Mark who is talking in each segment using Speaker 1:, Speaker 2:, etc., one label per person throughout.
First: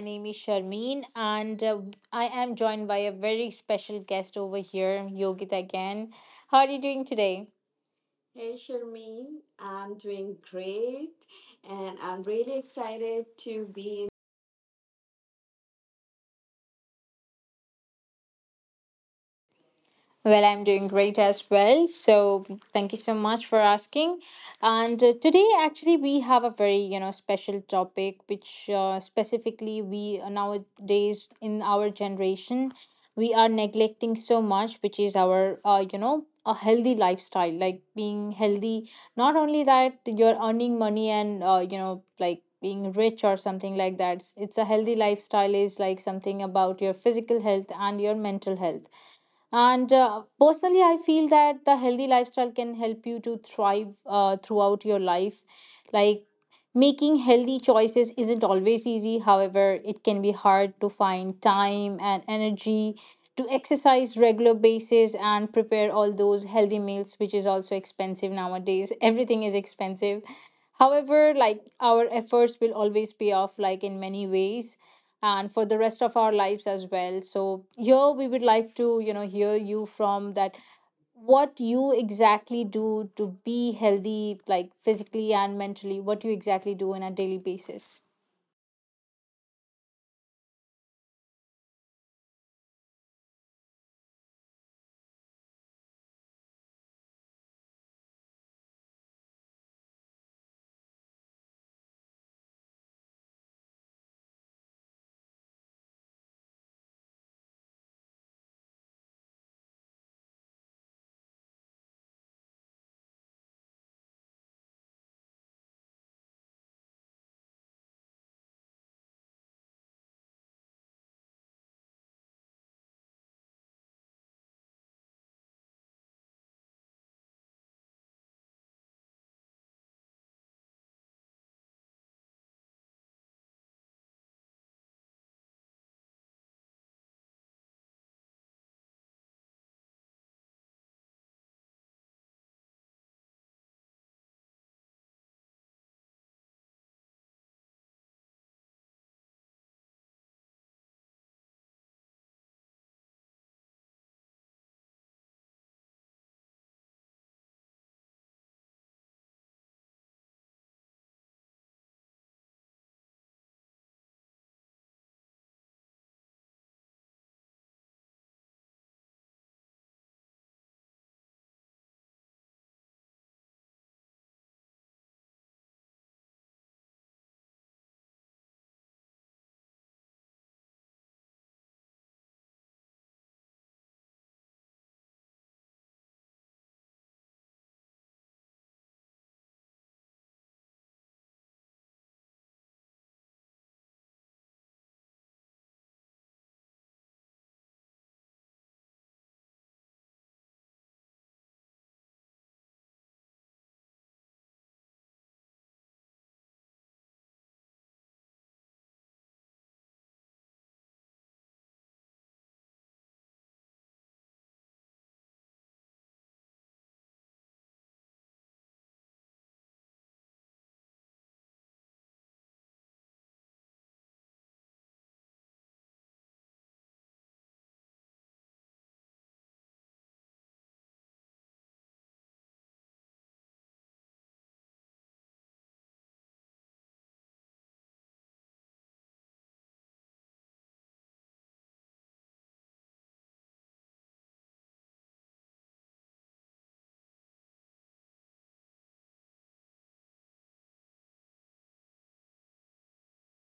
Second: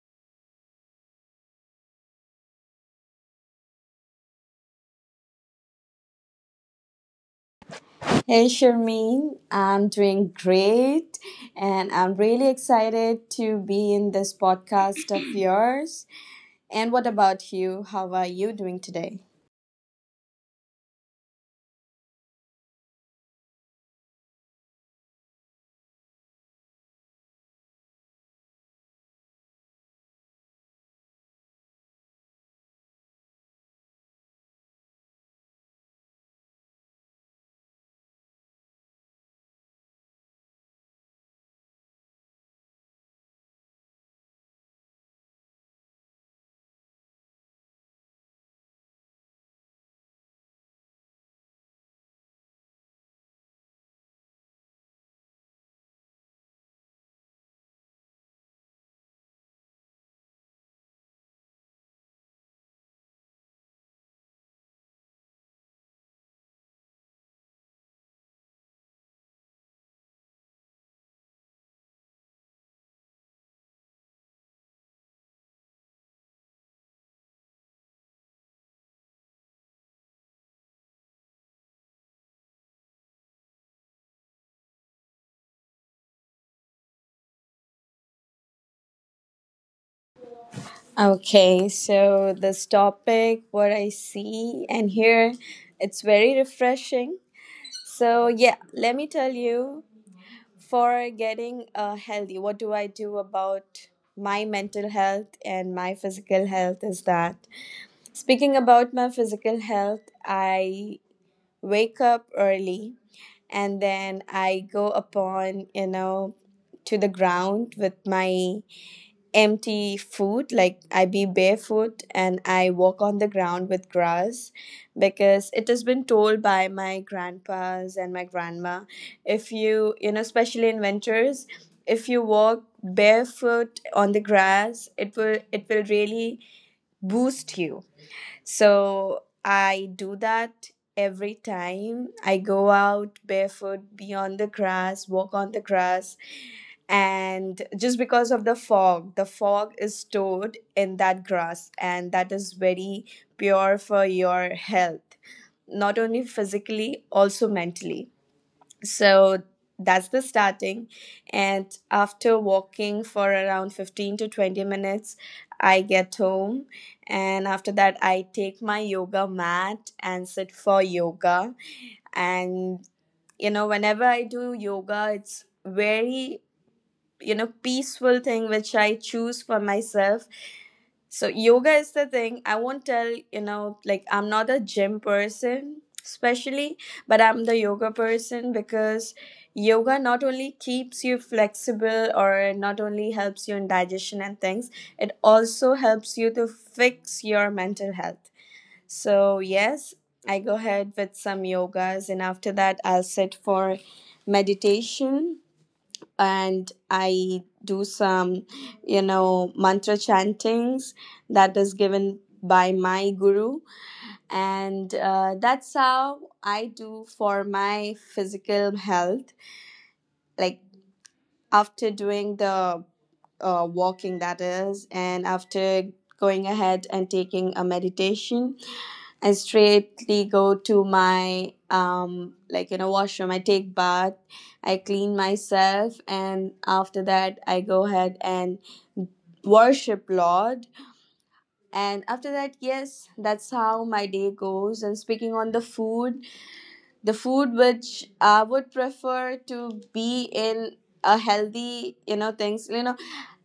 Speaker 1: name is Sharmeen, and I am joined by a very special guest over here, Yogita again. How are you doing today?
Speaker 2: Hey
Speaker 1: Hey
Speaker 2: Sharmeen,
Speaker 1: Sharmeen,
Speaker 2: I'm
Speaker 1: I'm
Speaker 2: doing
Speaker 1: doing great
Speaker 2: great and
Speaker 1: and
Speaker 2: I'm
Speaker 1: I'm
Speaker 2: really
Speaker 1: really excited
Speaker 2: excited to
Speaker 1: to
Speaker 2: be
Speaker 1: be.
Speaker 2: in this podcast of yours. And what about you? How are you doing today?
Speaker 1: Well, I'm doing great as well. So thank you so much for asking. And today, actually, we have a very special topic, which specifically we nowadays in our generation we are neglecting so much, which is our a healthy lifestyle, like being healthy. Not only that, you're earning money and like being rich or something like that. It's a healthy lifestyle is like something about your physical health and your mental health and personally, I feel that the healthy lifestyle can help you to thrive throughout your life. Like making healthy choices isn't always easy. However, it can be hard to find time and energy to exercise regular basis and prepare all those healthy meals, which is also expensive nowadays. Everything is expensive. However, like our efforts will always pay off, like in many ways, and for the rest of our lives as well. So, here we would like to, you know, hear you from that what you exactly do to be healthy, like physically and mentally, what you exactly do on a daily basis.
Speaker 2: Okay, so this topic, what I see and hear, it's very refreshing. So, yeah, let me tell you for getting healthy, what do I do about my mental health and my physical health is that speaking about my physical health, I wake up early and then I go upon, you know, to the ground with my empty foot. Like I be barefoot and I walk on the ground with grass because it has been told by my grandpas and my grandma if you, you know, especially in winters, if you walk barefoot on the grass, it will really boost you so I do that every time. I go out barefoot, be on the grass, walk on the grass. And just because of the fog is stored in that grass, and that is very pure for your health, not only physically, also mentally. So that's the starting. And after walking for around 15 to 20 minutes, I get home. And after that, I take my yoga mat and sit for yoga. And, you know, whenever I do yoga, it's very, you know, peaceful thing which I choose for myself so yoga is the thing. I won't tell, you know, like I'm not a gym person especially, but I'm the yoga person because yoga not only keeps you flexible or not only helps you in digestion and things, it also helps you to fix your mental health. So yes, I go ahead with some yogas and after that I'll sit for meditation and I do some, you know, mantra chantings that is given by my guru. And that's how I do for my physical health. Like after doing the walking, that is, and after going ahead and taking a meditation, I straightly go to my like you know washroom. I take bath, I clean myself, and after that I go ahead and worship Lord. And after that, yes, that's how my day goes. And speaking on the food which I would prefer to be in a healthy, you know, things. You know,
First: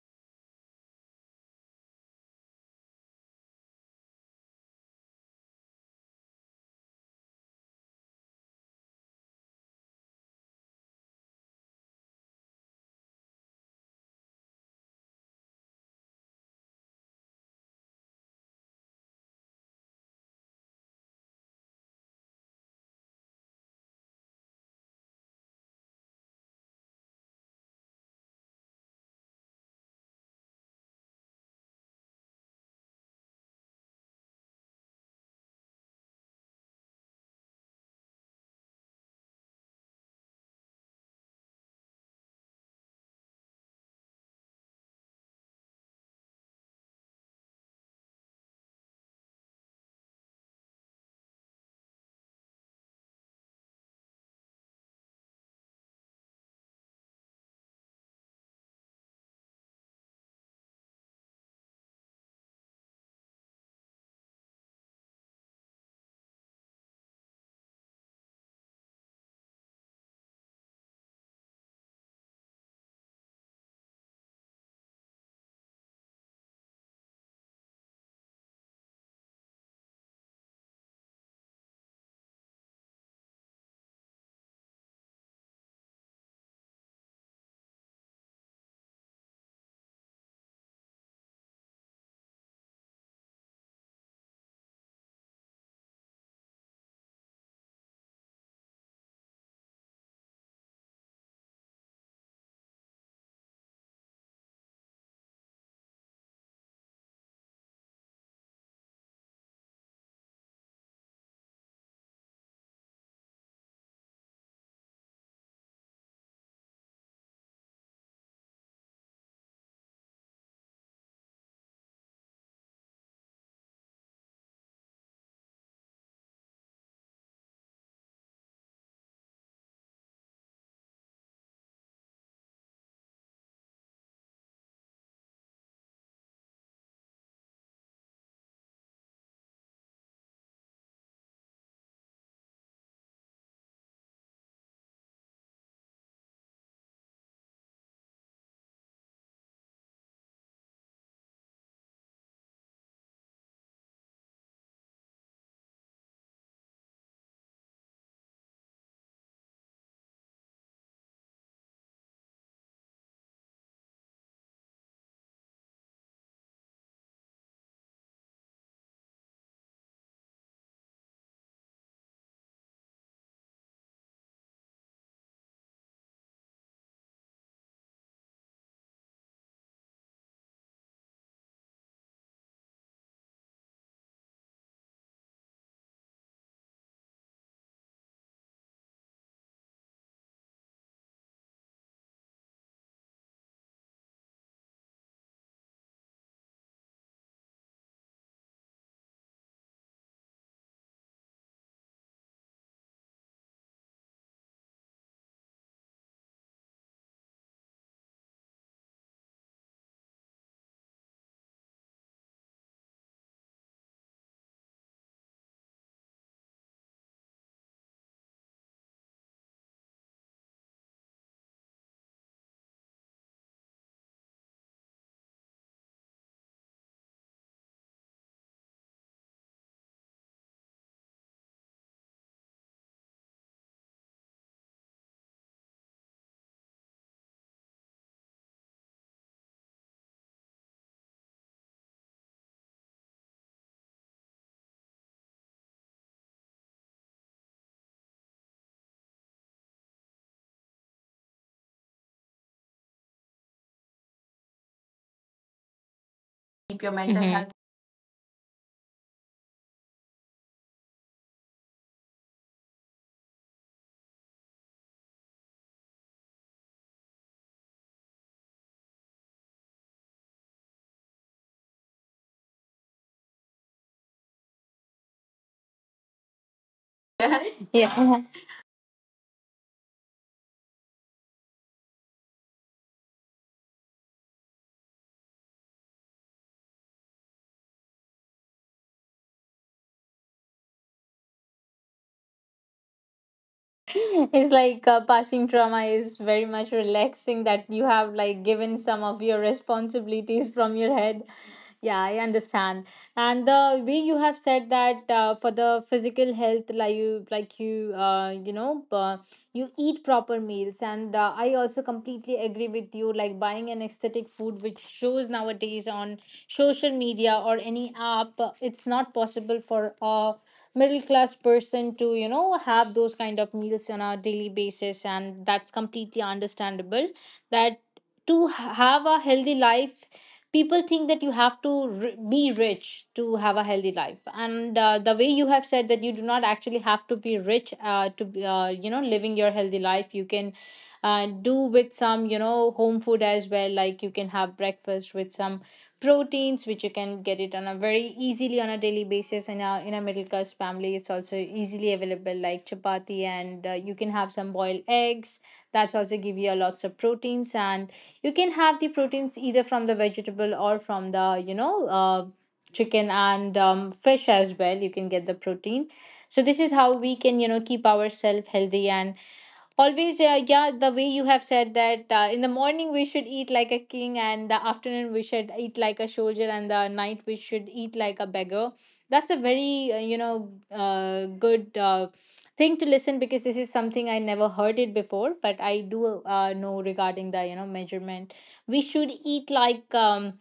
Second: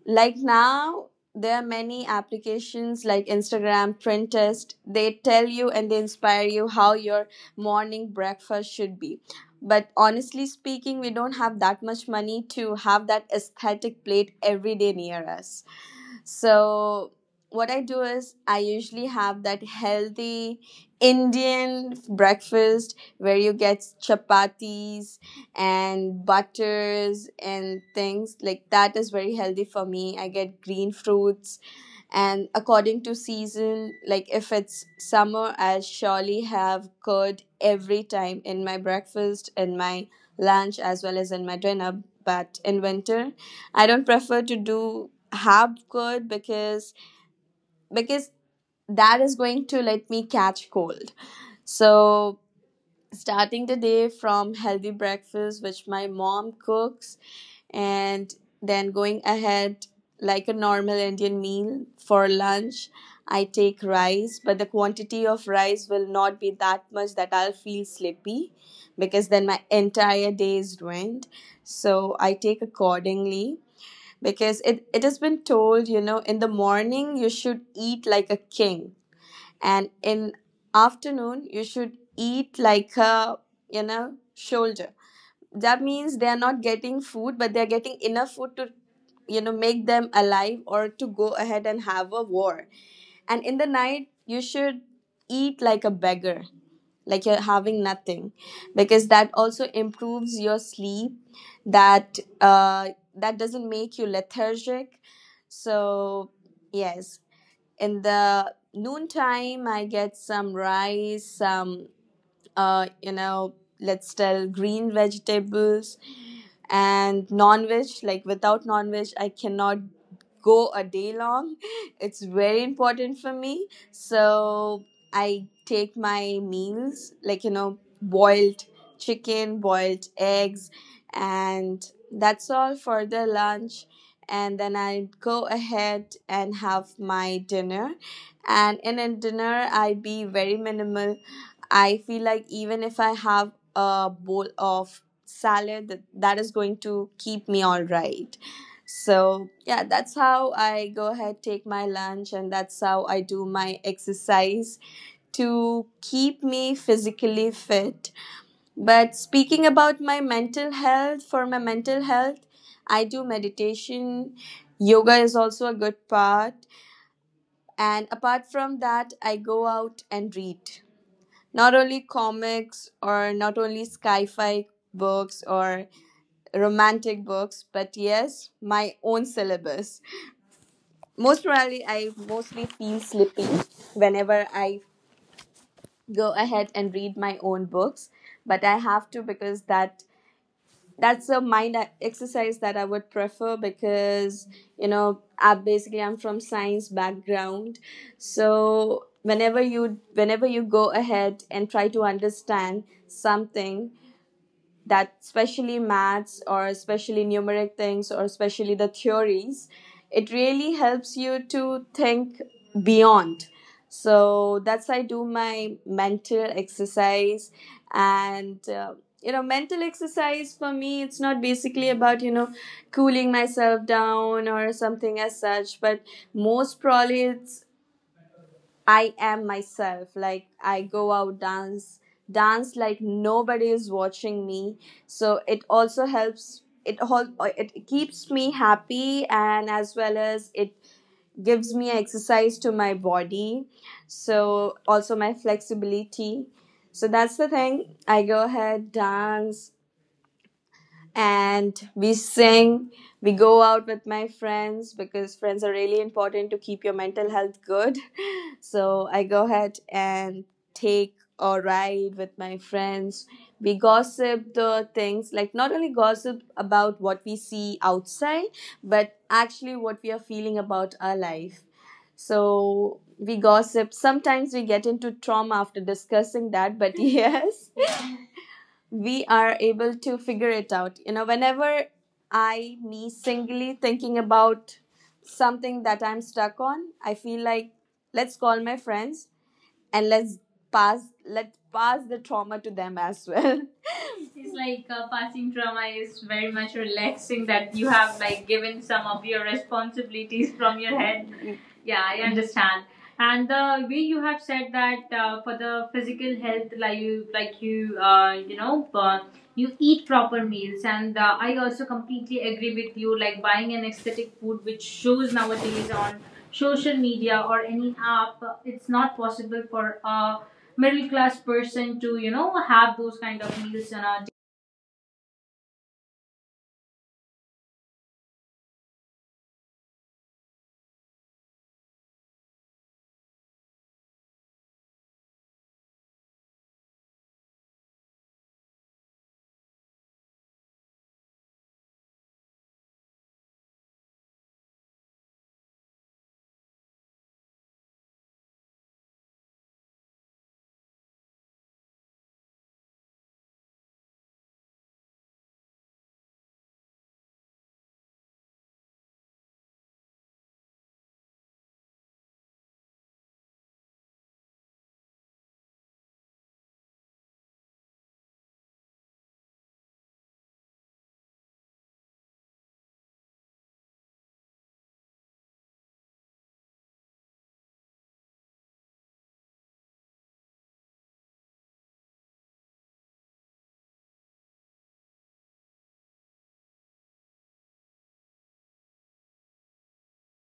Speaker 2: like now, there are many applications like Instagram, Pinterest. They tell you and they inspire you how your morning breakfast should be. But honestly speaking, we don't have that much money to have that aesthetic plate every day near us. So what I do is I usually have that healthy Indian breakfast where you get chapatis and butters and things like that is very healthy for me. I get green fruits and according to season, like if it's summer, I surely have curd every time in my breakfast, in my lunch as well as in my dinner, but in winter I don't prefer to do have curd because that is going to let me catch cold. So starting the day from healthy breakfast which my mom cooks and then going ahead like a normal Indian meal for lunch, I take rice, but the quantity of rice will not be that much that I'll feel sleepy because then my entire day is ruined. So I take accordingly because it has been told, you know, in the morning you should eat like a king, and in afternoon you should eat like a, you know, shoulder. That means they are not getting food, but they are getting enough food to, you know, make them alive or to go ahead and have a war. And in the night you should eat like a beggar, like you're having nothing, because that also improves your sleep, that that doesn't make you lethargic. So yes, in the noontime I get some rice, some you know, let's tell green vegetables and non-veg. Like without non-veg I cannot go a day long. It's very important for me. So I take my meals like, you know, boiled chicken, boiled eggs, and that's all for the lunch. And then I go ahead and have my dinner, and in a dinner I be very minimal. I feel like even if I have a bowl of salad, that is going to keep me all right. So, yeah, that's how I go ahead, take my lunch, and that's how I do my exercise to keep me physically fit. But speaking about my mental health, for my mental health, I do meditation. Yoga is also a good part. And apart from that, I go out and read not only comics or not only sci-fi books or romantic books, but yes, my own syllabus. Most probably I mostly feel sleepy whenever I go ahead and read my own books, but I have to because that's a mind exercise that I would prefer because, you know, I'm from science background. So whenever you go ahead and try to understand something, that especially maths or especially numeric things or especially the theories, it really helps you to think beyond. So that's I do my mental exercise. And you know, mental exercise for me, it's not basically about, you know, cooling myself down or something as such, but most probably it's I am myself. Like I go out dance, dance like nobody is watching me. So it also helps. It all it keeps me happy and as well as it gives me exercise to my body. So also my flexibility. So that's the thing. I go ahead dance, and we sing, we go out with my friends because friends are really important to
Speaker 1: Keep
Speaker 2: keep
Speaker 1: your
Speaker 2: your
Speaker 1: mental hmm
Speaker 2: mental
Speaker 1: health.
Speaker 2: health good. So I go ahead and take a ride with my friends. We gossip the things, like not only gossip about what we see outside, but actually what we are feeling about our life. So we gossip, sometimes we get into trauma after discussing that, but
Speaker 1: Yes.
Speaker 2: yes,
Speaker 1: Yeah.
Speaker 2: we are able to figure it out. You know, whenever I, me singly thinking about something that I'm stuck on, I feel like let's call my friends and let's pass let pass the trauma to them as well.
Speaker 1: It's
Speaker 2: It's
Speaker 1: like
Speaker 2: like
Speaker 1: passing
Speaker 2: passing
Speaker 1: trauma
Speaker 2: trauma
Speaker 1: is
Speaker 2: is
Speaker 1: very
Speaker 2: very
Speaker 1: much
Speaker 2: much
Speaker 1: relaxing,
Speaker 2: relaxing,
Speaker 1: that
Speaker 2: that
Speaker 1: you
Speaker 2: you
Speaker 1: have
Speaker 2: have
Speaker 1: like
Speaker 2: like
Speaker 1: given
Speaker 2: given
Speaker 1: some
Speaker 2: some
Speaker 1: of
Speaker 2: of
Speaker 1: your
Speaker 2: your
Speaker 1: responsibilities
Speaker 2: responsibilities
Speaker 1: from
Speaker 2: from
Speaker 1: your
Speaker 2: your
Speaker 1: head.
Speaker 2: head.
Speaker 1: Yeah,
Speaker 2: Yeah,
Speaker 1: I
Speaker 2: I
Speaker 1: understand.
Speaker 2: understand.
Speaker 1: And
Speaker 2: And
Speaker 1: the
Speaker 2: the
Speaker 1: way
Speaker 2: way
Speaker 1: you
Speaker 2: you
Speaker 1: have
Speaker 2: have
Speaker 1: said
Speaker 2: said
Speaker 1: that
Speaker 2: that
Speaker 1: for
Speaker 2: for
Speaker 1: the
Speaker 2: the
Speaker 1: physical
Speaker 2: physical
Speaker 1: health,
Speaker 2: health, like you,
Speaker 1: like
Speaker 2: like
Speaker 1: you
Speaker 2: you, uh,
Speaker 1: you
Speaker 2: you
Speaker 1: know
Speaker 2: know, uh,
Speaker 1: you
Speaker 2: you
Speaker 1: eat
Speaker 2: eat
Speaker 1: proper
Speaker 2: proper
Speaker 1: meals,
Speaker 2: meals,
Speaker 1: and
Speaker 2: and
Speaker 1: I
Speaker 2: I
Speaker 1: also
Speaker 2: also
Speaker 1: completely
Speaker 2: completely
Speaker 1: agree
Speaker 2: agree
Speaker 1: with
Speaker 2: with
Speaker 1: you.
Speaker 2: you.
Speaker 1: Like
Speaker 2: Like
Speaker 1: buying
Speaker 2: buying
Speaker 1: an
Speaker 2: an
Speaker 1: aesthetic
Speaker 2: aesthetic
Speaker 1: food
Speaker 2: food,
Speaker 1: which
Speaker 2: which
Speaker 1: shows
Speaker 2: shows
Speaker 1: nowadays
Speaker 2: nowadays
Speaker 1: on
Speaker 2: on
Speaker 1: social
Speaker 2: social
Speaker 1: media
Speaker 2: media
Speaker 1: or
Speaker 2: or
Speaker 1: any
Speaker 2: any
Speaker 1: app,
Speaker 2: app, it's
Speaker 1: it's not
Speaker 2: not
Speaker 1: possible
Speaker 2: possible
Speaker 1: for
Speaker 2: for a
Speaker 1: middle
Speaker 2: middle
Speaker 1: class
Speaker 2: class
Speaker 1: person
Speaker 2: person to,
Speaker 1: to, you
Speaker 2: you know,
Speaker 1: know,
Speaker 2: have
Speaker 1: have those
Speaker 2: those kind
Speaker 1: kind of
Speaker 2: of
Speaker 1: meals
Speaker 2: meals
Speaker 1: on
Speaker 2: on
Speaker 1: a
Speaker 2: a
Speaker 1: daily basis, and that's completely understandable. That to have a healthy life, people think that you have to be rich to have a healthy life. And the way you have said that you do not actually have to be rich to be, living your healthy life, you can do with some home food as well. Like you can have breakfast with some proteins, which you can get it on a very easily on a daily basis. And in a middle class family it's also easily available, like chapati and you can have some boiled eggs. That's also give you a lots of proteins, and you can have the proteins either from the vegetable or from the chicken and fish as well, you can get the protein. So this is how we can, you know, keep ourselves healthy. And always, yeah, the way you have said that in the morning we should eat like a king, and the afternoon we should eat like a soldier, and the night we should eat like a beggar. That's a very good thing to listen, because this is something I never heard it before. But I do know regarding the, you know, measurement, we should eat like,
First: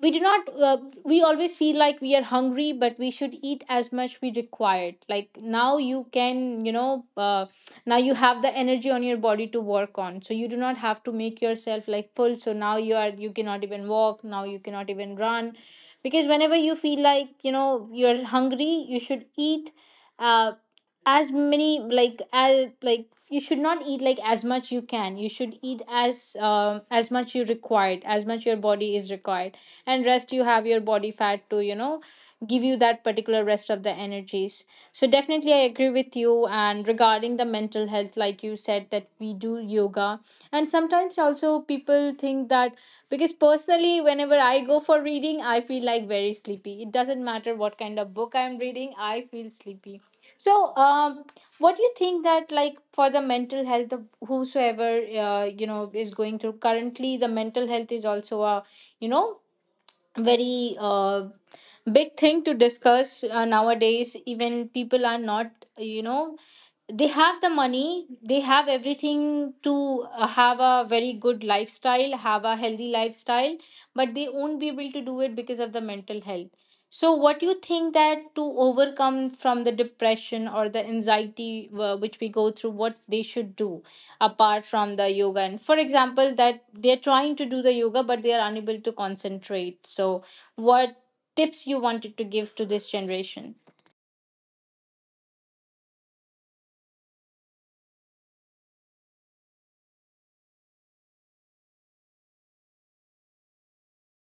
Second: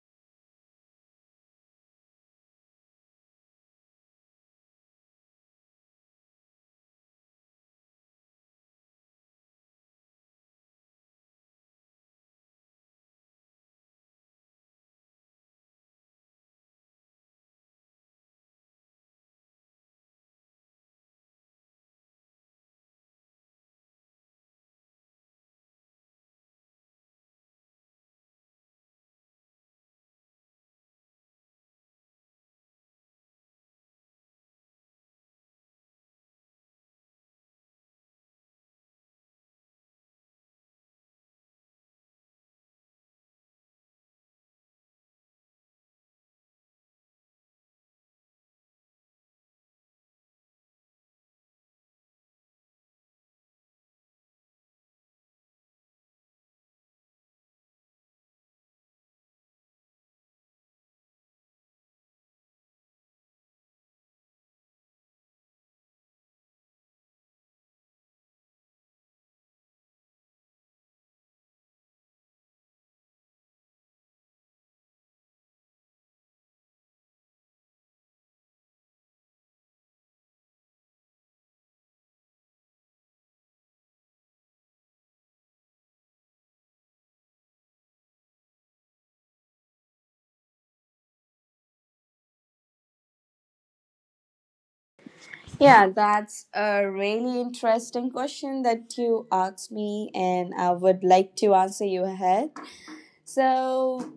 Speaker 1: we do not we always feel like we are hungry, but we should eat as much we required. Like now you can, now you have the energy on your body to work on, so you do not have to make yourself like full, so now you are, you cannot even walk, now you cannot even run. Because whenever you feel like, you know, you're hungry, you should eat, uh, as many like as like, you should not eat like as much you can, you should eat as, as much you required, as much your body is required. And rest you have your body fat to, you know, give you that particular rest of the energies. So definitely I agree with you. And regarding the mental health, like you said that we do yoga, and sometimes also people think that, because personally whenever I go for reading I feel like very sleepy, it doesn't matter what kind of book I'm reading, I feel sleepy. So what do you think that, like for the mental health of whosoever you know is going through currently, the mental health is also a, you know, very big thing to discuss nowadays. Even people are not, you know, they have the money, they have everything to have a very good lifestyle, have a healthy lifestyle, but they won't be able to do it because of the mental health. So what you think that to overcome from the depression or the anxiety which we go through, what they should do apart from the yoga? And for example that they're trying to do the yoga but they are unable to concentrate, so what tips you wanted to give to this generation?
Speaker 2: Yeah, that's a really interesting question that you asked me, and I would like to answer you ahead. So,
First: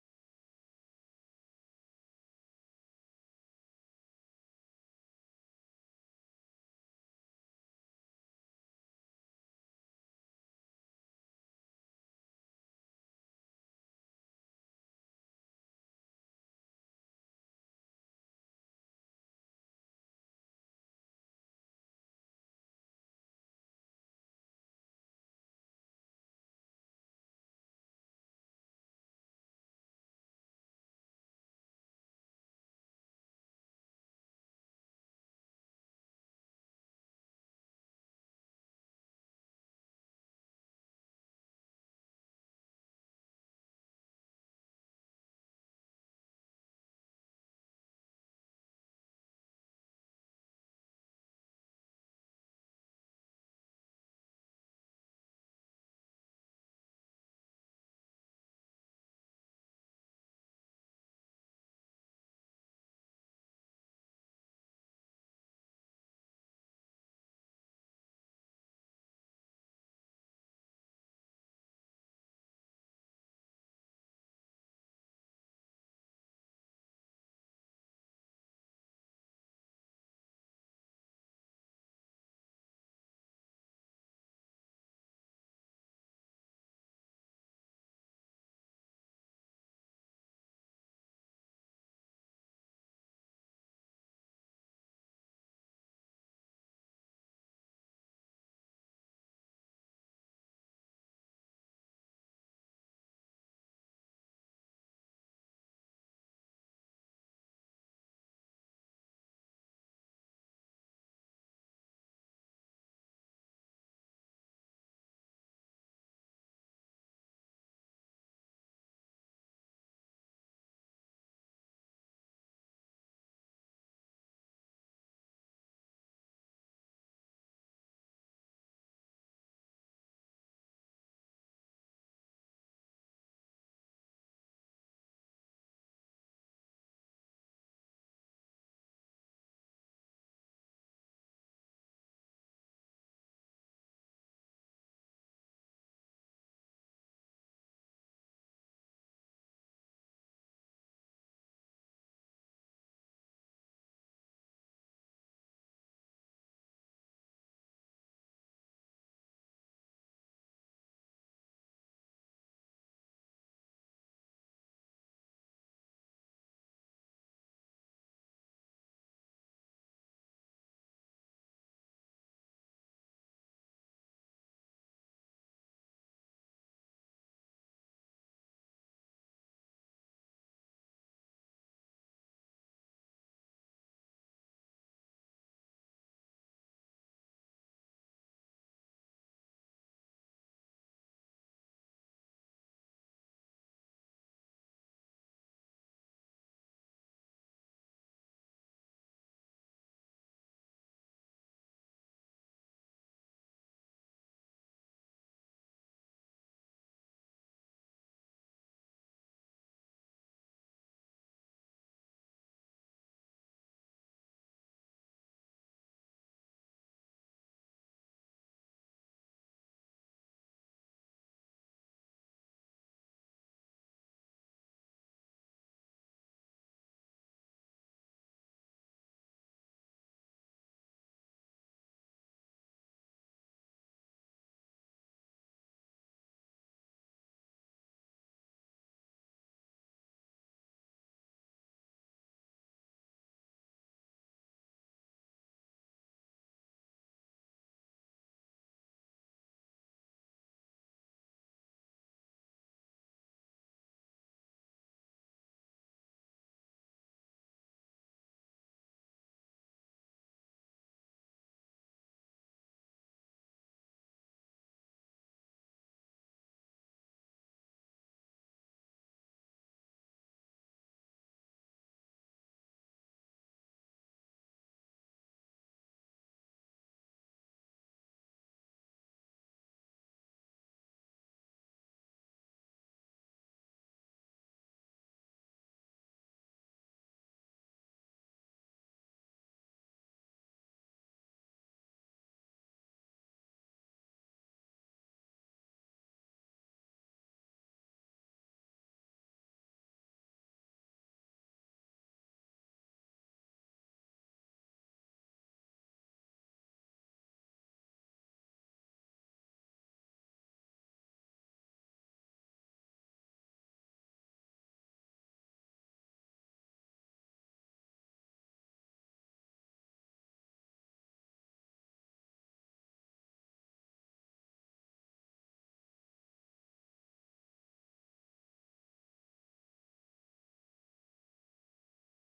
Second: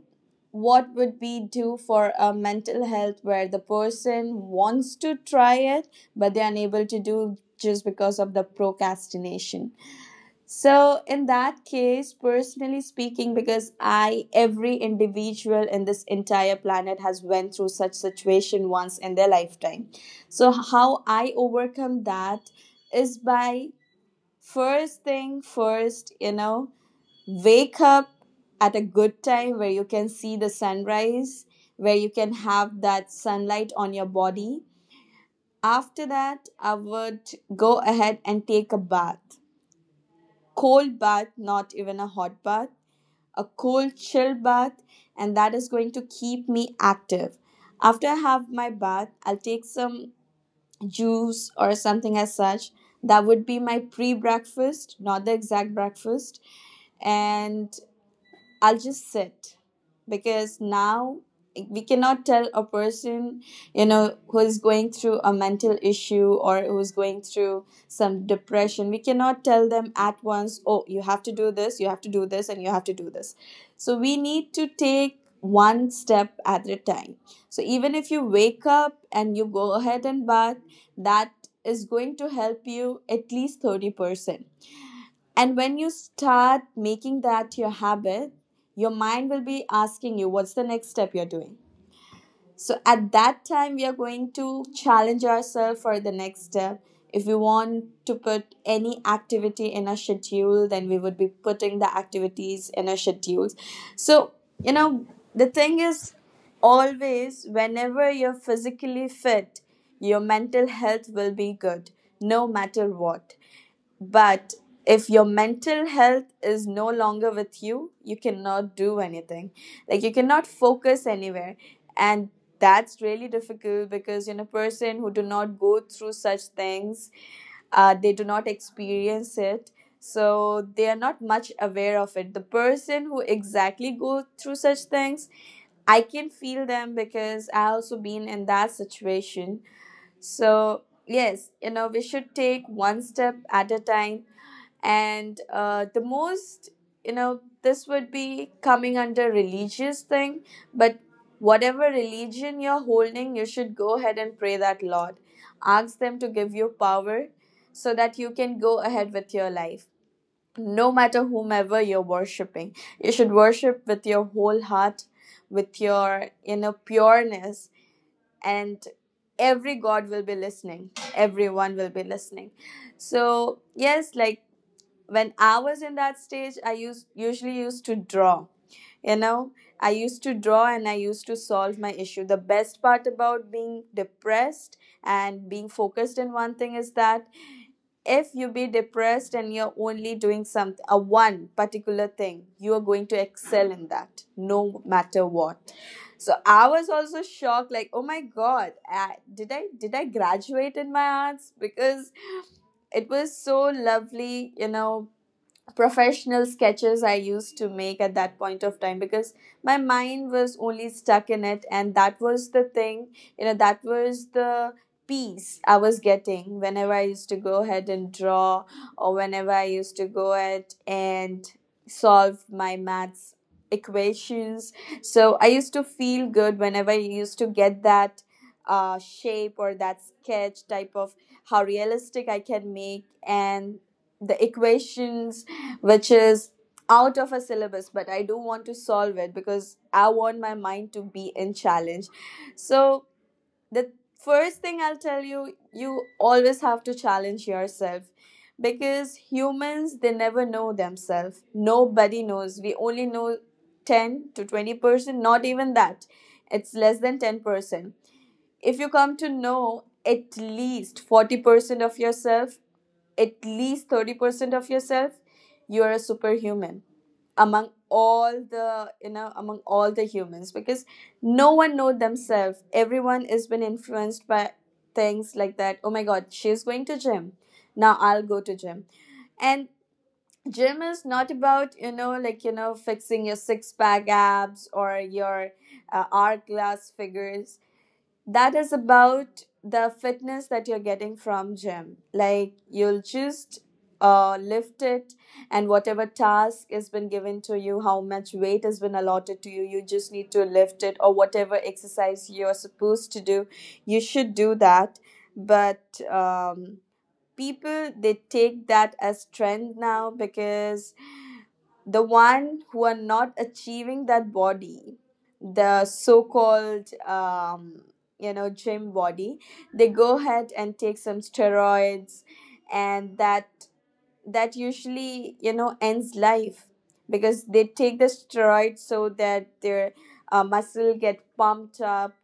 Speaker 2: what would we do for a mental health where the person wants to try it but they're unable to do just because of the procrastination? So, in that case, personally speaking, because I, every individual in this entire planet has went through such situation once in their lifetime. So, how I overcome that is by first thing first, you know, wake up at a good time where you can see the sunrise, where you can have that sunlight on your body. After that, I would go ahead and take a bath. Cold bath, not even a hot bath, a cold, chill bath, and that is going to keep me active. After I have my bath, I'll take some juice or something as such. That would be my pre breakfast, not the exact breakfast. And I'll just sit because now we cannot tell a person, you know, who is going through a mental issue or who is going through some depression. We cannot tell them at once, oh, you have to do this, you have to do this, and you have to do this. So we need to take one step at a time. So even if you wake up and you go ahead and bath, that is going to help you at least 30%. And when you start making that your habit, your mind will be asking you, what's the next step you're doing? So at that time, we are going to challenge ourselves for the next step. If we want to put any activity in a schedule, then we would be putting the activities in a schedules. So, you know, the thing is always whenever you're physically fit, your mental health will be good, no matter what. But if your mental health is no longer with you, you cannot do anything. Like you cannot focus anywhere. And that's really difficult because you know person who do not go through such things, they do not experience it. So they are not much aware of it. The person who exactly go through such things, I can feel them because I also been in that situation. So yes, you know we should take one step at a time and the most, you know, this would be coming under religious thing, but whatever religion you're holding, you should go ahead and pray that lord, ask them to give you power so that you can go ahead with your life. No matter whomever you're worshiping, you should worship with your whole heart, with your inner pureness, and every god will be listening, everyone will be listening. So yes, like when I was in that stage, I used usually used to draw, you know, I used to draw and I used to solve my issue. The best part about being depressed and being focused in one thing is that if you be depressed and you're only doing something, a one particular thing, you are going to excel in that no matter what. So I was also shocked, like oh my god, I, did I graduate in my arts, because it was so lovely, you know, professional sketches I used to make at that point of time, because my mind was only stuck in it, and that was the thing, you know, that was the peace I was getting whenever I used to go ahead and draw, or whenever I used to go ahead and solve my maths equations. So I used to feel good whenever I used to get that shape or that sketch type of how realistic I can make, and the equations which is out of a syllabus, but I do want to solve it because I want my mind to be in challenge. So the first thing I'll tell you, you always have to challenge yourself, because humans, they never know themselves. Nobody knows, we only know 10 to 20%, not even that, it's less than 10%. If you come to know at least 40% of yourself, at least 30% of yourself, you are a superhuman among all the, you know, among all the humans, because no one knows themselves. Everyone has been influenced by things like that, oh my god, she's going to gym, now I'll go to gym. And gym is not about, you know, like, you know, fixing your six pack abs or your hourglass figures. That is about the fitness that you're getting from gym. Like you'll just lift it, and whatever task has been given to you, how much weight has been allotted to you, you just need to lift it, or whatever exercise you're supposed to do, you should do that. But people, they take that as trend now, because the one who are not achieving that body, the so-called you know, gym body, they go ahead and take some steroids, and that usually, you know, ends life, because they take the steroids so that their muscle get pumped up,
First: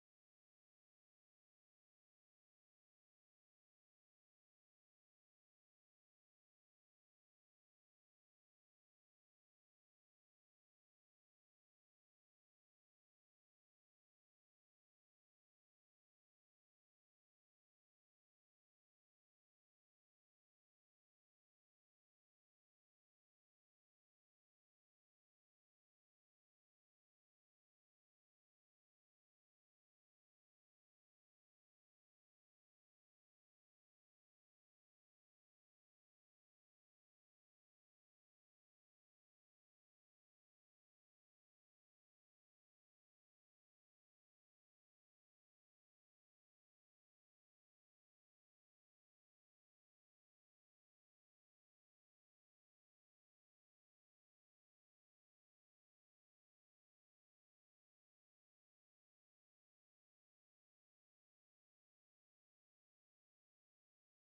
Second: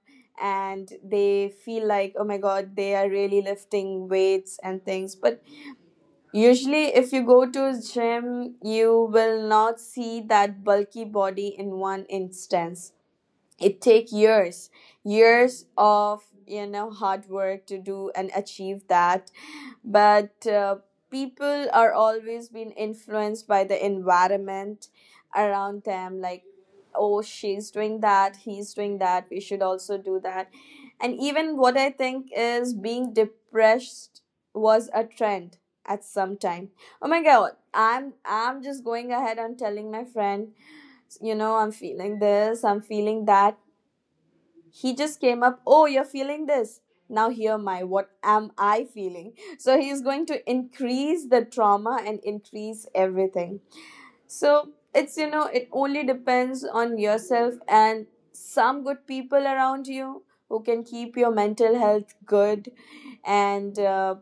Speaker 2: and they feel like oh my god, they are really lifting weights and things. But usually, if you go to a gym, you will not see that bulky body in one instance. It take years, years of, you know, hard work to do and achieve that. But people are always being influenced by the environment around them, like oh she's doing that, he's doing that, we should also do that. And even what I think is being depressed was a trend at some time. Oh my god, I'm just going ahead and telling my friend, you know, I'm feeling this, I'm feeling that. He just came up, oh you're feeling this, now hear my, what am I feeling. So he is going to increase the trauma and increase everything. So it's, you know, it only depends on yourself and some good people around you who can keep your mental health good. And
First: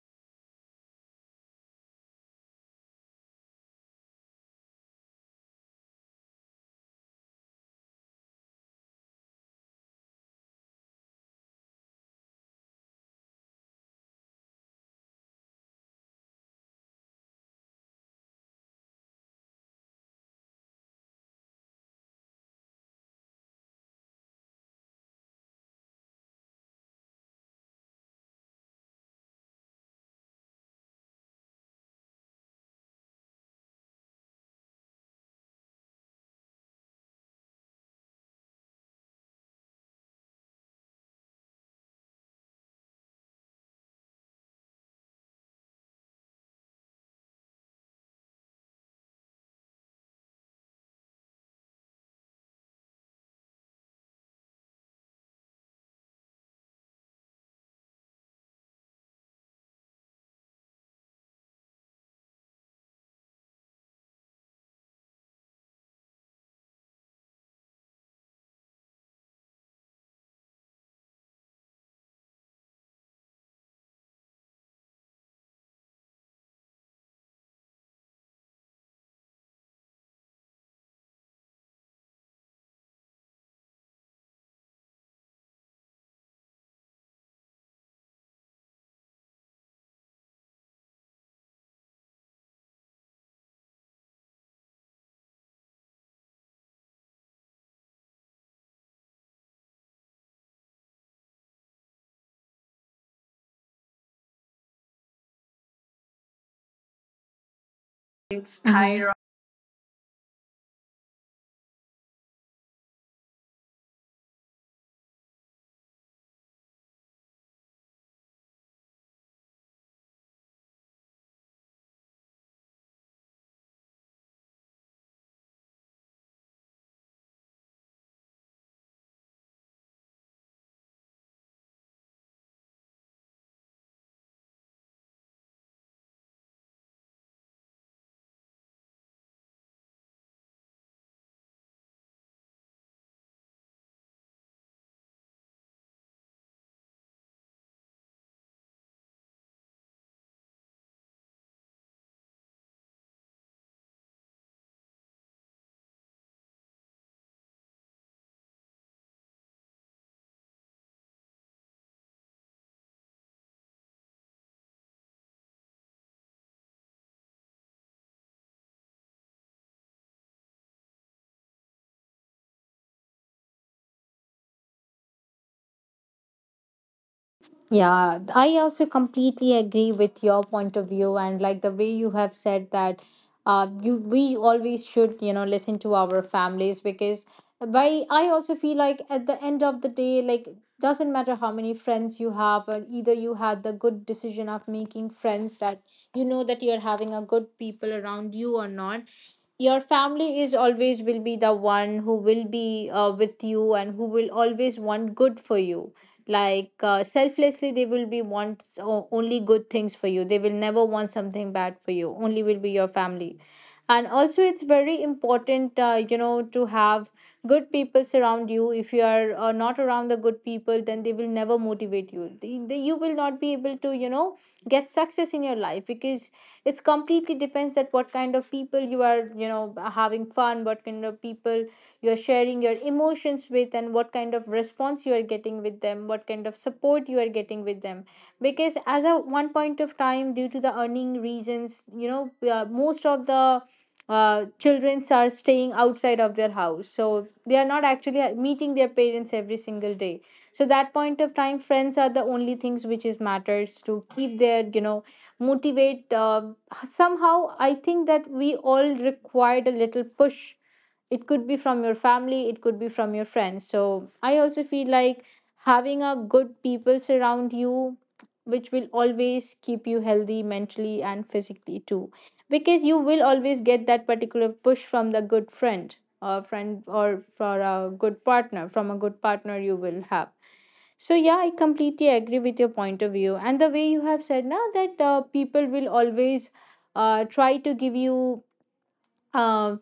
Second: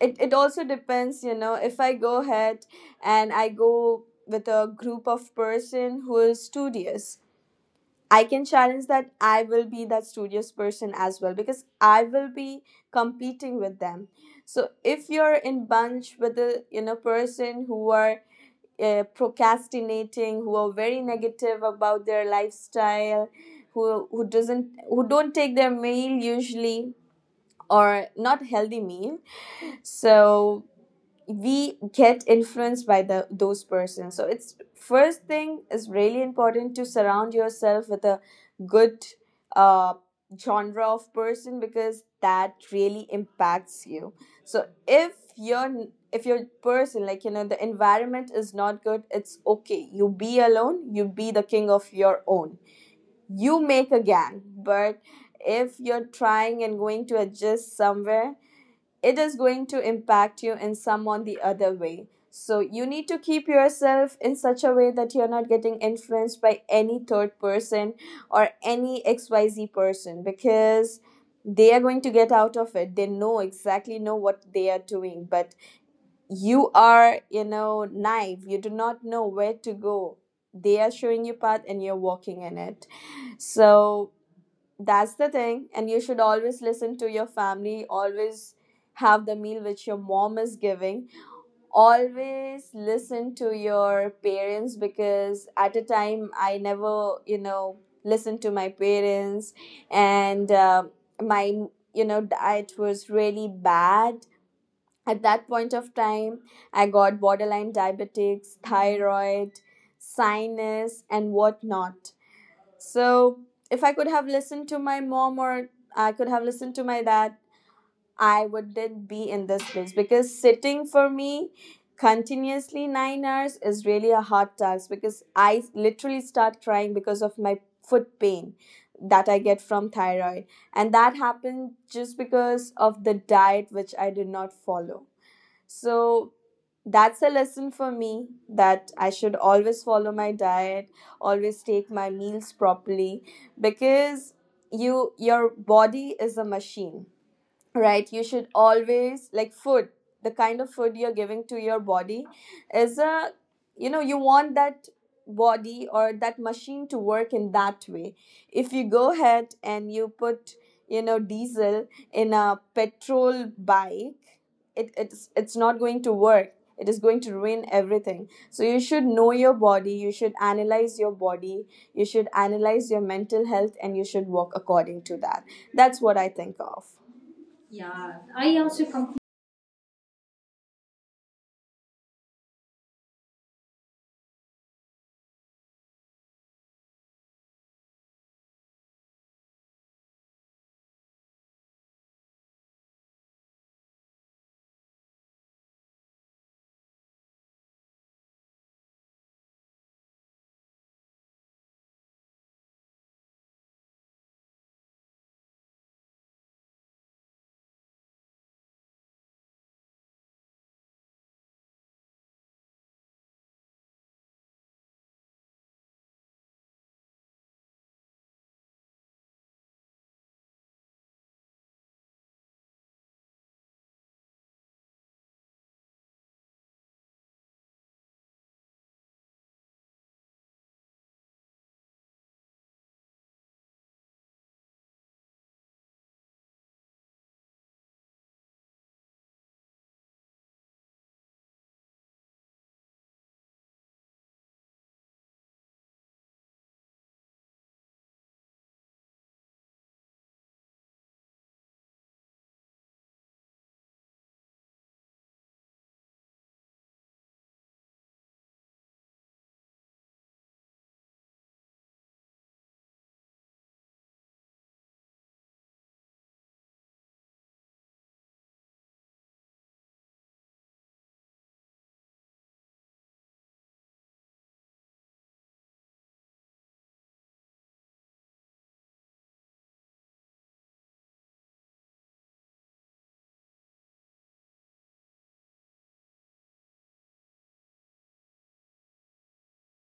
Speaker 2: it also depends, you know, if I go ahead and I go with a group of person who is studious, I can challenge that I will be that studious person as well, because I will be competing with them. So if you're in bunch with a, you know, person who are procrastinating, who are very negative about their lifestyle, who don't take their meal usually, or not healthy meal, so we get influenced by the those persons. So it's, first thing is really important to surround yourself with a good uh, genre of person, because that really impacts you. So if your, if your person, like, you know, the environment is not good, it's okay, you be alone, you be the king of your own, you make a gang. But if you're trying and going to adjust somewhere, it is going to impact you in some on the other way. So you need to keep yourself in such a way that you're not getting influenced by any third person or any XYZ person, because they are going to get out of it. They know exactly, know what they are doing, but you are, you know, naive. You do not know where to go. They are showing you path and you're walking in it. So that's the thing. And you should always listen to your family, always have the meal which your mom is giving. Always listen to your parents, because at a time I never, you know, listened to my parents, and my, you know, diet was really bad. At that point of time, I got borderline diabetics,
Speaker 1: Thanks. Hi.
Speaker 2: thyroid, sinus, and whatnot. So if I could have listened to my mom or I could have listened to my dad, I wouldn't be in this place, because sitting for me continuously 9 hours is really a hard task, because I literally start crying because of my foot pain that I get from thyroid. And that happened just because of the diet which I did not follow. So that's a lesson for me, that I should always follow my diet, always take my meals properly, because you, your body is a machine, right? You should always, like, food, the kind of food you're giving to your body is a, you know, you want that body or that machine to work in that way. If you go ahead and you put, you know, diesel in a petrol bike, it's not going to work, it is going to ruin everything. So you should know your body, you should analyze your body, you should analyze your mental health, and you should work according to that. That's what I think of. Yeah,
Speaker 1: Yeah, I
Speaker 2: I also
Speaker 1: also
Speaker 2: completely.
Speaker 1: completely agree with your point of view. And like the way you have said that you, we always should, you know, listen to our families. Because by I also feel like at the end of the day, like, doesn't matter how many friends you have, or either you had the good decision of making friends, that, you know, that you're having a good people around you or not, your family is always will be the one who will be with you and who will always want good for you. Like selflessly they will be want only good things for you, they will never want something bad for you, only will be your family. And also it's very important, to have good people surround you. If you are not around the good people, then they will never motivate you, you will not be able to, you know, get success in your life. Because it's completely depends that what kind of people you are, you know, having fun, what kind of people you're sharing your emotions with, and what kind of response you are getting with them, what kind of support you are getting with them. Because as a one point of time, due to the earning reasons, you know, we are- most of the children are staying outside of their house, so they are not actually meeting their parents every single day. So that point of time, friends are the only things which is matters to keep their, you know, motivate somehow. I think that we all required a little push, it could be from your family, it could be from your friends. So I also feel like having a good people surround you, which will always keep you healthy mentally and physically too, because you will always get that particular push from the good friend or friend, or for a good partner, from a good partner you will have. So yeah, I completely agree with your point of view. And the way you have said now that people will always try to give you, uh,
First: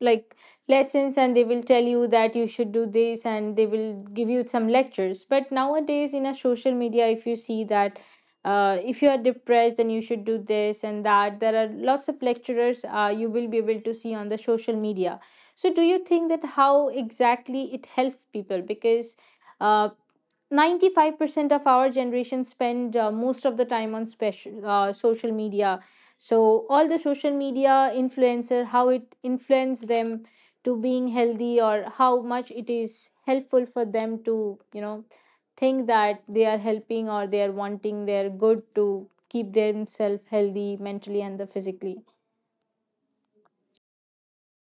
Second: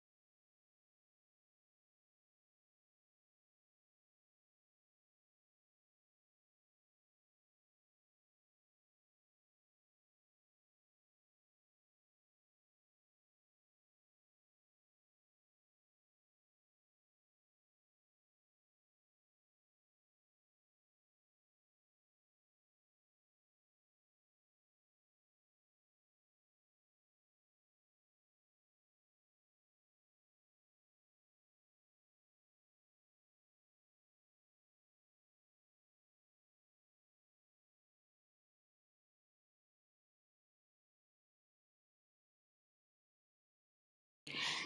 Speaker 1: like, lessons, and they will tell you that you should do this, and they will give you some lectures. But nowadays in a social media, if you see that, if you are depressed then you should do this and that, there are lots of lecturers you will be able to see on the social media. So do you think that how exactly it helps people, because uh, 95% of our generation spend most of the time on special social media. So all the social media influencer, how it influenced them to being healthy, or how much it is helpful for them to, you know, think that they are helping, or they are wanting their good to keep themselves healthy mentally and the physically?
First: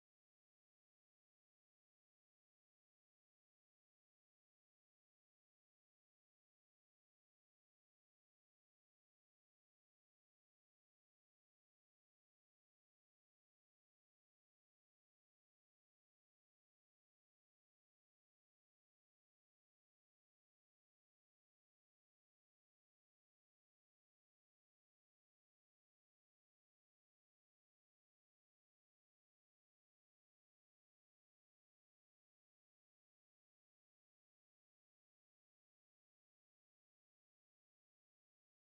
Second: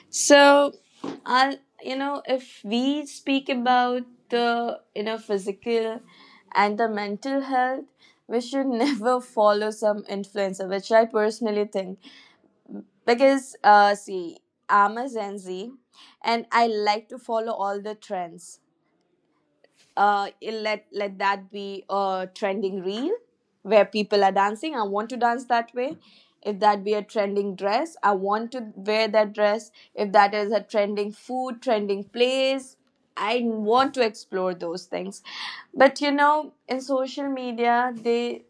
Speaker 2: So, I, you know, if we speak about the, you know, physical and the mental health, we should never follow some influencer, which I personally think, because see, I'm a Gen Z, and I like to follow all the trends. uh, let that be a trending reel where people are dancing, I want to dance that way. If that be a trending dress, I want to wear that dress. If that is a trending food, trending place, I want to explore those things. But you know, in social media, they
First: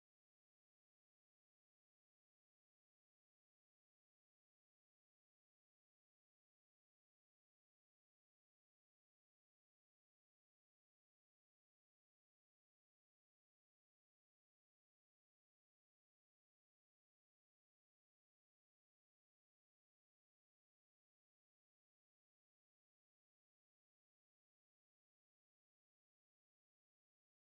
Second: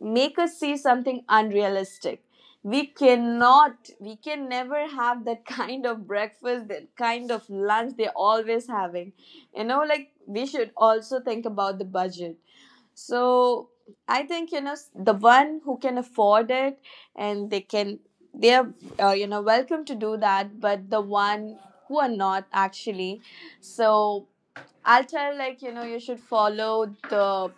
Speaker 2: make us see something unrealistic. We cannot, we can never have that kind of breakfast, that kind of lunch they're always having. You know, like, we should also think about the budget. So I think, you know, the one who can afford it and they can, they're you know, welcome to do that, but the one who are not actually, so I'll tell, like, you know, you should follow the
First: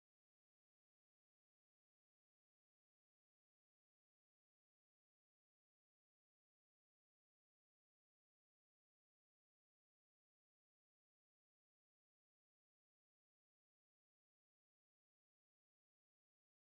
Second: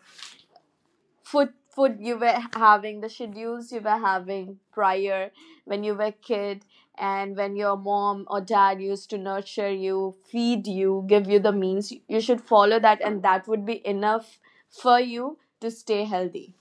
Speaker 2: food you were having, the schedules you were having prior, when you were kid, and when your mom or dad used to nurture you, feed you, give you the means, you should follow that and that would be enough for you to stay healthy.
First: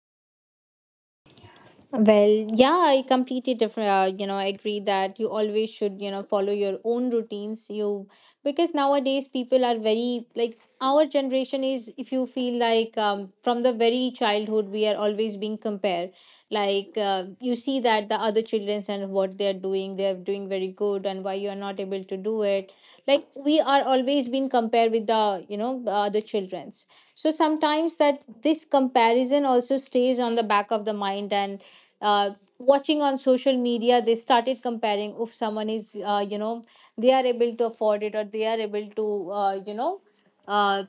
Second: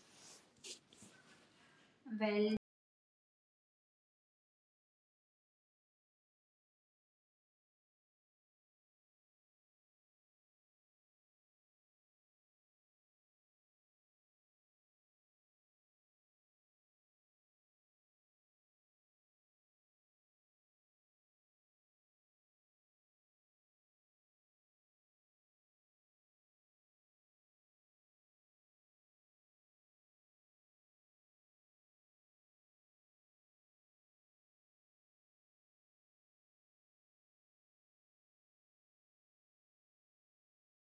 Speaker 1: Well,
Speaker 2: Well,
Speaker 1: yeah, I completely different. Agree that you always should, you know, follow your own routines. You, because nowadays people are very, like our generation is, if you feel like, from the very childhood we are always being compared. Like you see that the other children and what they are doing very good, and why you are not able to do it. Like we are always being compared with the, you know, the other children's. So sometimes that this comparison also stays on the back of the mind. And uh, watching on social media, they started comparing. If someone is, they are able to afford it, or they are able to uh, you know uh,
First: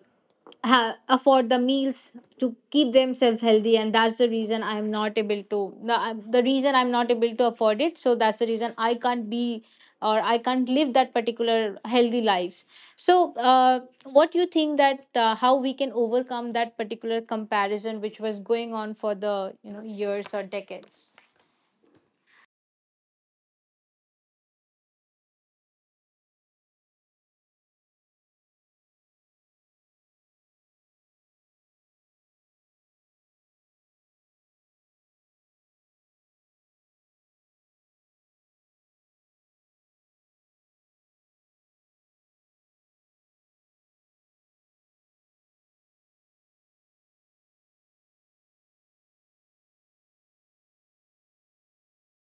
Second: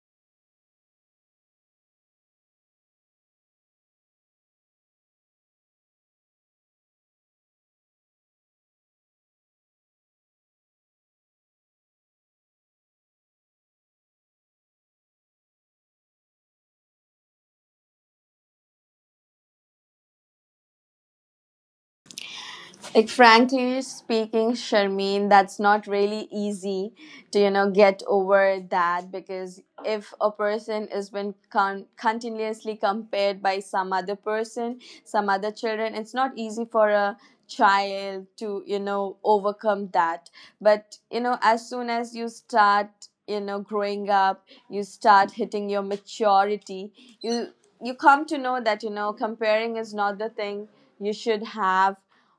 Speaker 1: afford the meals to keep themselves healthy, and that's the reason I'm not able to, the reason I'm not able to afford it, so that's the reason I can't be, or I can't live that particular healthy life. So what do you think that how we can overcome that particular comparison which was going on for the, you know, years or decades?
Speaker 2: like frankly speaking, Sharmeen, that's not really easy to, you know, get over that, because if a person is been continuously compared by some other person, some other children, it's not easy for a child to, you know, overcome that. But you know, as soon as you start, you know, growing up, you start hitting your maturity, you you come to know that, you know, comparing is not the thing you should have,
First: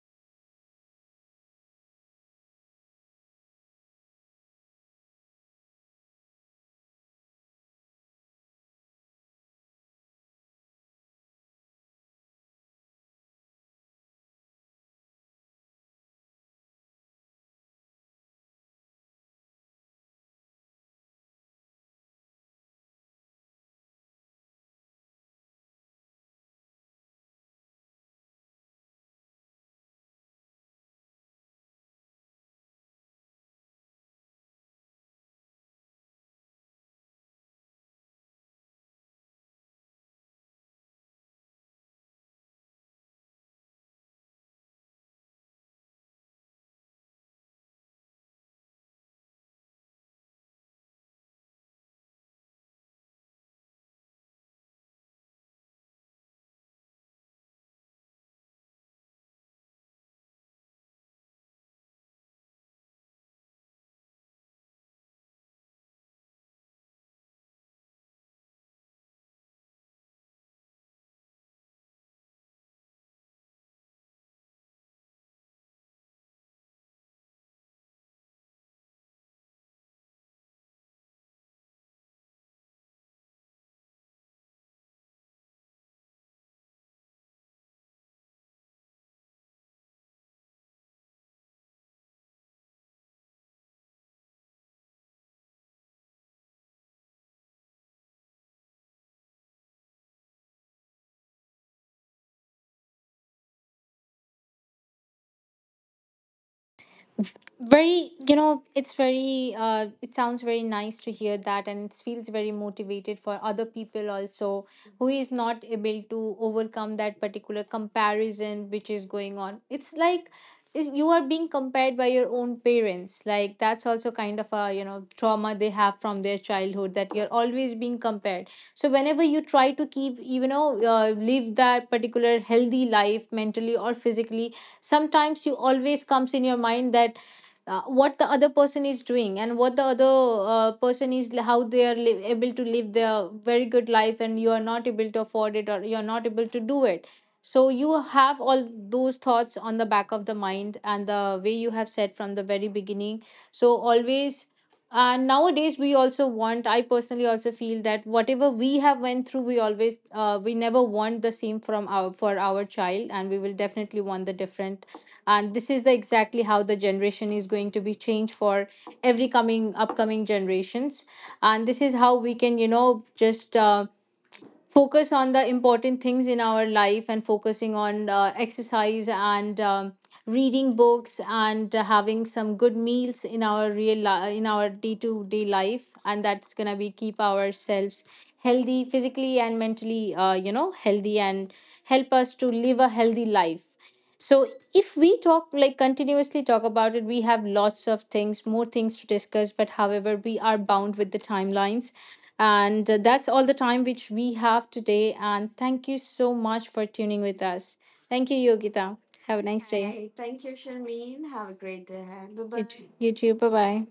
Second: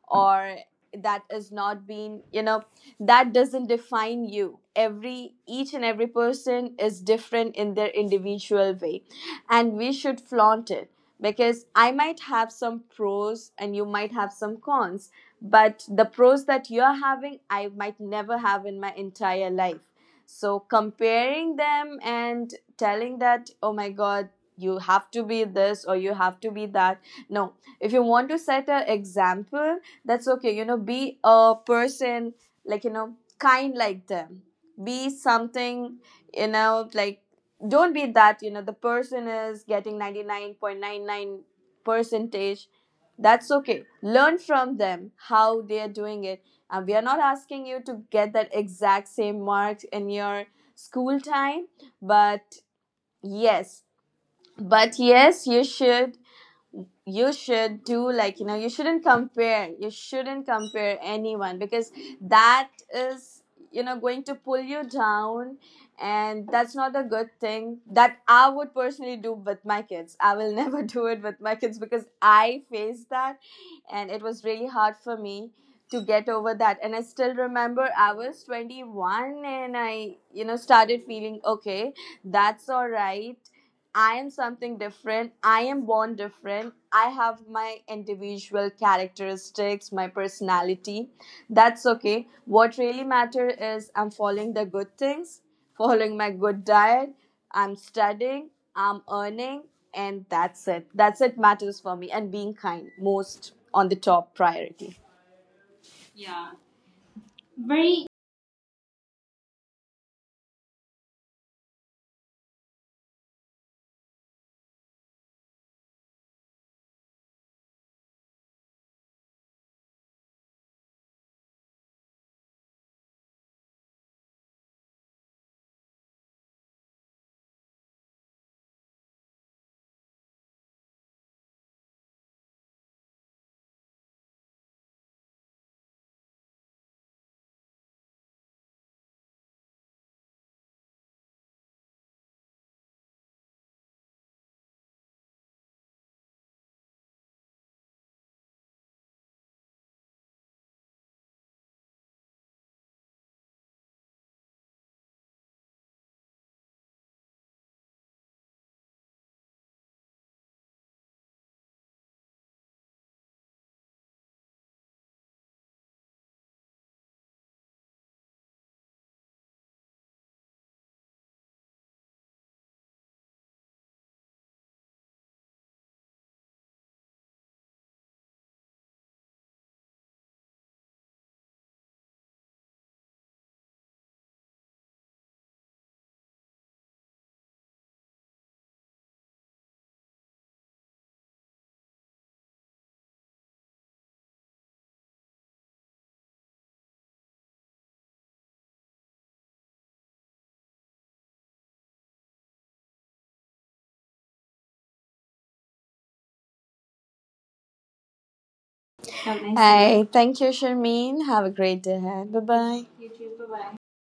Speaker 2: or that is not being, you know, that doesn't define you. Every each and every person is different in their individual way, and we should flaunt it, because I might have some pros and you might have some cons, but the pros that you're having, I might never have in my entire life. So comparing them and telling that oh my god, you have to be this or you have to be that, no. If you want to set an example, that's okay, you know, be a person, like, you know, kind like them, be something, you know, like, don't be that, you know, the person is getting 99.99 percentage, that's okay, learn from them how they are doing it. And we are not asking you to get that exact same marks in your school time, but yes, but yes, you should, you should do, like, you know, you shouldn't compare, you shouldn't compare anyone, because that is, you know, going to pull you down. And that's not a good thing that I would personally do with my kids. I will never do it with my kids, because I faced that and it was really hard for me to get over that. And I still remember I was 21 and I, you know, started feeling okay, that's all right. I am something different. I am born different. I have my individual characteristics, my personality. That's okay. What really matters is I'm following the good things, following my good diet, I'm studying, I'm earning, and that's it. That's it matters for me, and being kind most on the top priority. Yeah. Very.
Speaker 1: Very, you know, it's very it sounds very nice to hear that, and it feels very motivated for other people also who is not able to overcome that particular comparison which is going on. It's like, is you are being compared by your own parents, like that's also kind of a, you know, trauma they have from their childhood, that you're always being compared. So whenever you try to keep, you know, live that particular healthy life mentally or physically, sometimes you always comes in your mind that what the other person is doing, and what the other person is, how they are able to live their very good life, and you are not able to afford it or you are not able to do it. So you have all those thoughts on the back of the mind. And the way you have said from the very beginning, so always, and nowadays we also want, I personally also feel that whatever we have went through, we always, we never want the same from our, for our child, and we will definitely want the different. And this is the exactly how the generation is going to be changed for every coming upcoming generations. And this is how we can, you know, just focus on the important things in our life, and focusing on exercise and reading books and having some good meals in our real in our day to day life. And that's going to be keep ourselves healthy physically and mentally, healthy, and help us to live a healthy life. So if we talk like continuously talk about it, we have lots of things, more things to discuss. But however we are bound with the timelines, and that's all the time which we have today. And thank you so much for tuning with us. Thank you, Yogita. Have a nice day.
Speaker 2: Hey,
Speaker 1: Hey,
Speaker 2: thank you,
Speaker 1: thank you,
Speaker 2: Sharmeen.
Speaker 1: Sharmeen.
Speaker 2: Have a
Speaker 1: Have a
Speaker 2: great day
Speaker 1: great day
Speaker 2: ahead. Bye
Speaker 1: ahead. Bye you bye
Speaker 2: bye.
Speaker 1: too,
Speaker 2: You
Speaker 1: you
Speaker 2: too. Bye
Speaker 1: too. Bye
Speaker 2: bye.
Speaker 1: bye.